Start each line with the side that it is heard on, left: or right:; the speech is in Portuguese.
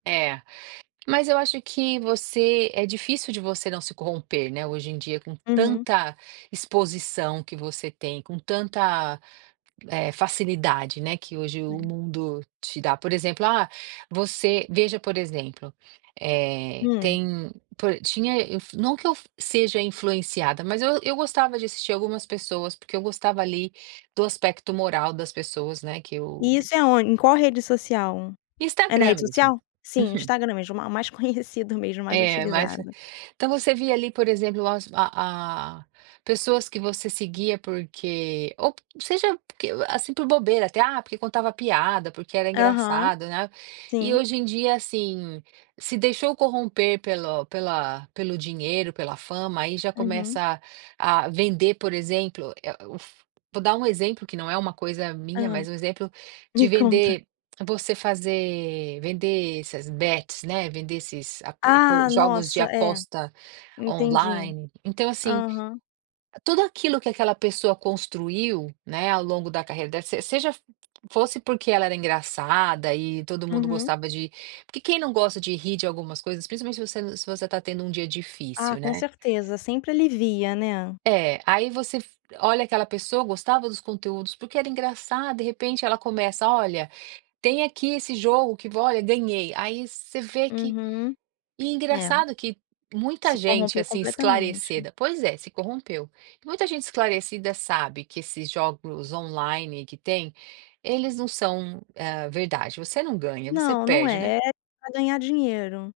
right: É, mas eu acho que você é difícil de você não se corromper, né, hoje em dia com
left: Uhum.
right: tanta exposição que você tem, com tanta, eh, facilidade, né, que hoje o
left: Hum.
right: mundo te dá, por exemplo: "Ah, você" Veja por exemplo, eh,
left: Hum.
right: tem, por tinha eu f não que eu seja influenciada, mas eu eu gostava de assistir algumas pessoas porque eu gostava ali do aspecto moral das pessoas, né, que eu
left: E isso é on em qual rede social? É na
right: Instagram
left: rede
right: mesmo.
left: social? Sim,
right: Uhum.
left: Instagram mesmo, ah, mais conhecido mesmo, mais
right: É, mas é
left: utilizado.
right: então, você via ali, por exemplo, as a a pessoas que você seguia porque ou p seja, porque, ah, assim, por bobeira até: "Ah, porque contava piada, porque era
left: Aham.
right: engraçado", né, e
left: Sim.
right: hoje em dia, assim, se deixou corromper pelo pela pelo dinheiro, pela fama, aí já
left: Uhum.
right: começa a vender, por exemplo, eh, o uf vou dar um exemplo que não é uma coisa minha,
left: Hã.
right: mas um exemplo
left: Me
right: de
left: conta.
right: vender você fazer vender essas Bets, né, vender esses [unintelligible]
left: Ah,
right: jogos de
left: nossa, é,
right: aposta
left: entendi.
right: online, então, assim,
left: Aham.
right: tudo aquilo que aquela pessoa construiu, né, ao longo da carreira dela, se seja fosse porque ela era engraçada e todo mundo
left: Uhum.
right: gostava de porque quem não gosta de rir de algumas coisas, principalmente se você se você está tendo um dia
left: Ah,
right: difícil,
left: com
right: né?
left: certeza, sempre alivia, né?
right: É, aí você f olha aquela pessoa, gostava dos conteúdos porque era engraçada, de repente ela começa: "Olha, tem aqui esse jogo que v olha, ganhei". Aí você vê que
left: Uhum.
right: e
left: É.
right: engraçado que muita
left: Se
right: gente,
left: corrompeu
right: assim,
left: completamente.
right: esclarecida Pois é, se corrompeu. Muita gente esclarecida sabe que esses jogos online que tem, eles não são, hã, verdade, você não ganha, você
left: Não, não
right: perde, né?
left: é, é pra ganhar dinheiro.